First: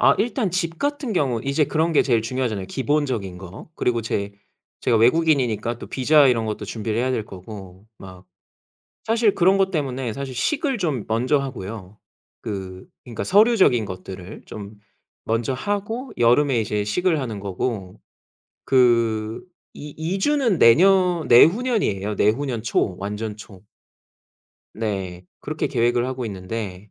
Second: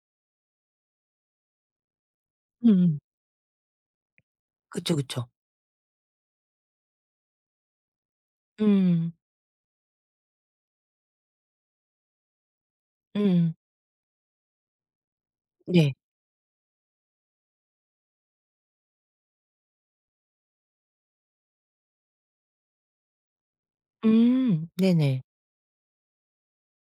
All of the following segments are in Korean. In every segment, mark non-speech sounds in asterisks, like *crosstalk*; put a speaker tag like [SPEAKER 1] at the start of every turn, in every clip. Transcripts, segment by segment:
[SPEAKER 1] 아 일단 집 같은 경우 이제 그런 게 제일 중요하잖아요
[SPEAKER 2] 음.
[SPEAKER 1] 기본적인 거. 그리고 제
[SPEAKER 2] 그쵸,
[SPEAKER 1] 제가
[SPEAKER 2] 그쵸.
[SPEAKER 1] 외국인이니까 또 비자 이런 것도 준비를 해야 될 거고, 막.
[SPEAKER 2] 음.
[SPEAKER 1] 사실 그런 것 때문에 사실 식을 좀 먼저 하고요. 그 그러니까
[SPEAKER 2] 음.
[SPEAKER 1] 서류적인 것들을 좀 먼저
[SPEAKER 2] 네.
[SPEAKER 1] 하고 여름에 이제 식을 하는 거고 그 이 이주는 내년 내후년이에요, 내후년 초, 완전 초.
[SPEAKER 2] 음. 네네.
[SPEAKER 1] 네. 그렇게 계획을 하고 있는데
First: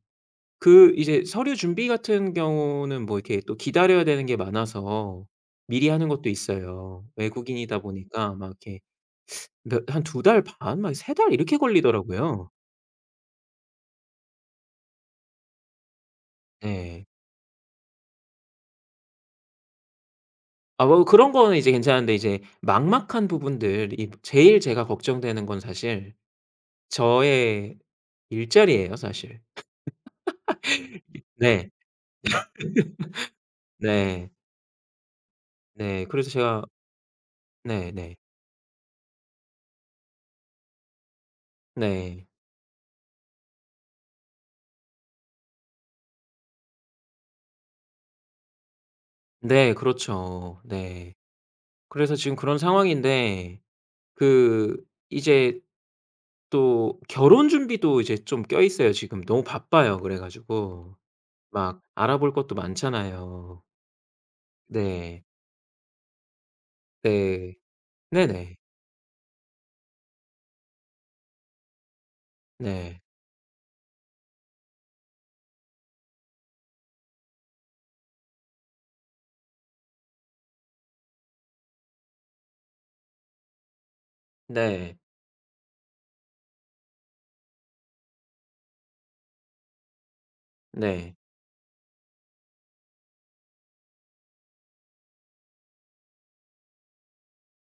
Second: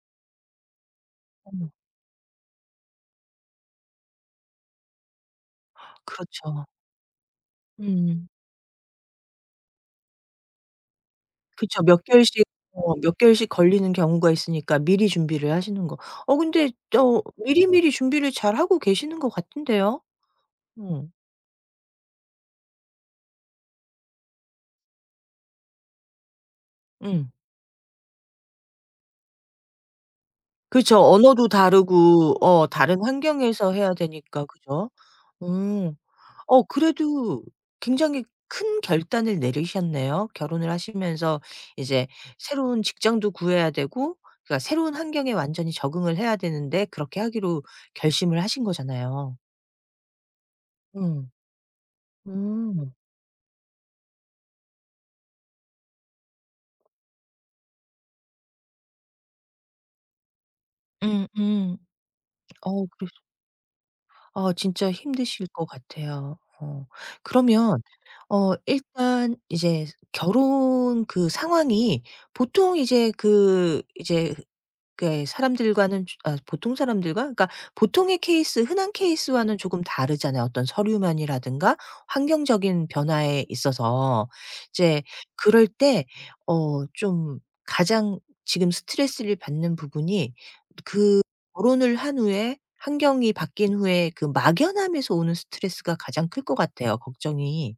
[SPEAKER 1] 그 이제 서류
[SPEAKER 2] 어머.
[SPEAKER 1] 준비 같은 경우는 뭐 이렇게 또 기다려야 되는 게 많아서 미리
[SPEAKER 2] *gasps*
[SPEAKER 1] 하는 것도
[SPEAKER 2] 그렇죠.
[SPEAKER 1] 있어요. 외국인이다
[SPEAKER 2] 음.
[SPEAKER 1] 보니까 막 이렇게 그러니까 한 2 달 반 막 3 달 이렇게
[SPEAKER 2] 그쵸. 몇 개월씩
[SPEAKER 1] 걸리더라고요.
[SPEAKER 2] 어 몇 개월씩 걸리는 경우가 있으니까 미리 준비를 하시는 거. 어 근데
[SPEAKER 1] 네.
[SPEAKER 2] 어 미리미리 준비를 잘하고 계시는 것 같은데요.
[SPEAKER 1] 아 뭐
[SPEAKER 2] 어.
[SPEAKER 1] 그런 거는 이제 괜찮은데 이제 막막한 부분들이 제일 제가 걱정되는 건 사실
[SPEAKER 2] 음.
[SPEAKER 1] 저의 일자리예요 사실.
[SPEAKER 2] 그렇죠.
[SPEAKER 1] *laughs*
[SPEAKER 2] 언어도
[SPEAKER 1] 네.
[SPEAKER 2] 다르고 어 다른 환경에서
[SPEAKER 1] *laughs*
[SPEAKER 2] 해야
[SPEAKER 1] 네.
[SPEAKER 2] 되니까 그죠. 어.
[SPEAKER 1] 네. 그래서
[SPEAKER 2] 어
[SPEAKER 1] 제가
[SPEAKER 2] 그래도
[SPEAKER 1] 네네.
[SPEAKER 2] 굉장히 큰 결단을 내리셨네요. 결혼을 하시면서 이제
[SPEAKER 1] 네.
[SPEAKER 2] 새로운 직장도 구해야 되고 그러니까 새로운 환경에 완전히 적응을 해야 되는데 그렇게 하기로 결심을 하신 거잖아요.
[SPEAKER 1] 네. 그렇죠. 네.
[SPEAKER 2] 음.
[SPEAKER 1] 그래서 지금 그런
[SPEAKER 2] 음.
[SPEAKER 1] 상황인데 그 이제 또 결혼 준비도 이제 좀 껴 있어요, 지금. 너무 바빠요 그래 가지고.
[SPEAKER 2] 음음.
[SPEAKER 1] 막 알아볼 것도
[SPEAKER 2] 어 그랬
[SPEAKER 1] 많잖아요.
[SPEAKER 2] 어 진짜
[SPEAKER 1] 네.
[SPEAKER 2] 힘드실 것 같아요. 어.
[SPEAKER 1] 네.
[SPEAKER 2] 그러면 어
[SPEAKER 1] 네네.
[SPEAKER 2] 일단 이제 결혼 그 상황이 보통
[SPEAKER 1] 네.
[SPEAKER 2] 이제 그 이제 그게 사람들과는 즈 어 보통 사람들과 그러니까 보통의 케이스, 흔한 케이스와는 조금 다르잖아요 어떤 서류 면이라든가 환경적인 변화에 있어서.
[SPEAKER 1] 네.
[SPEAKER 2] 이제 그럴 때 어 좀 가장 지금 스트레스를 받는 부분이 드
[SPEAKER 1] 네.
[SPEAKER 2] 그 결혼을 한 후에, 환경이 바뀐 후에 그 막연함에서 오는 스트레스가 가장 클 것 같아요, 걱정이.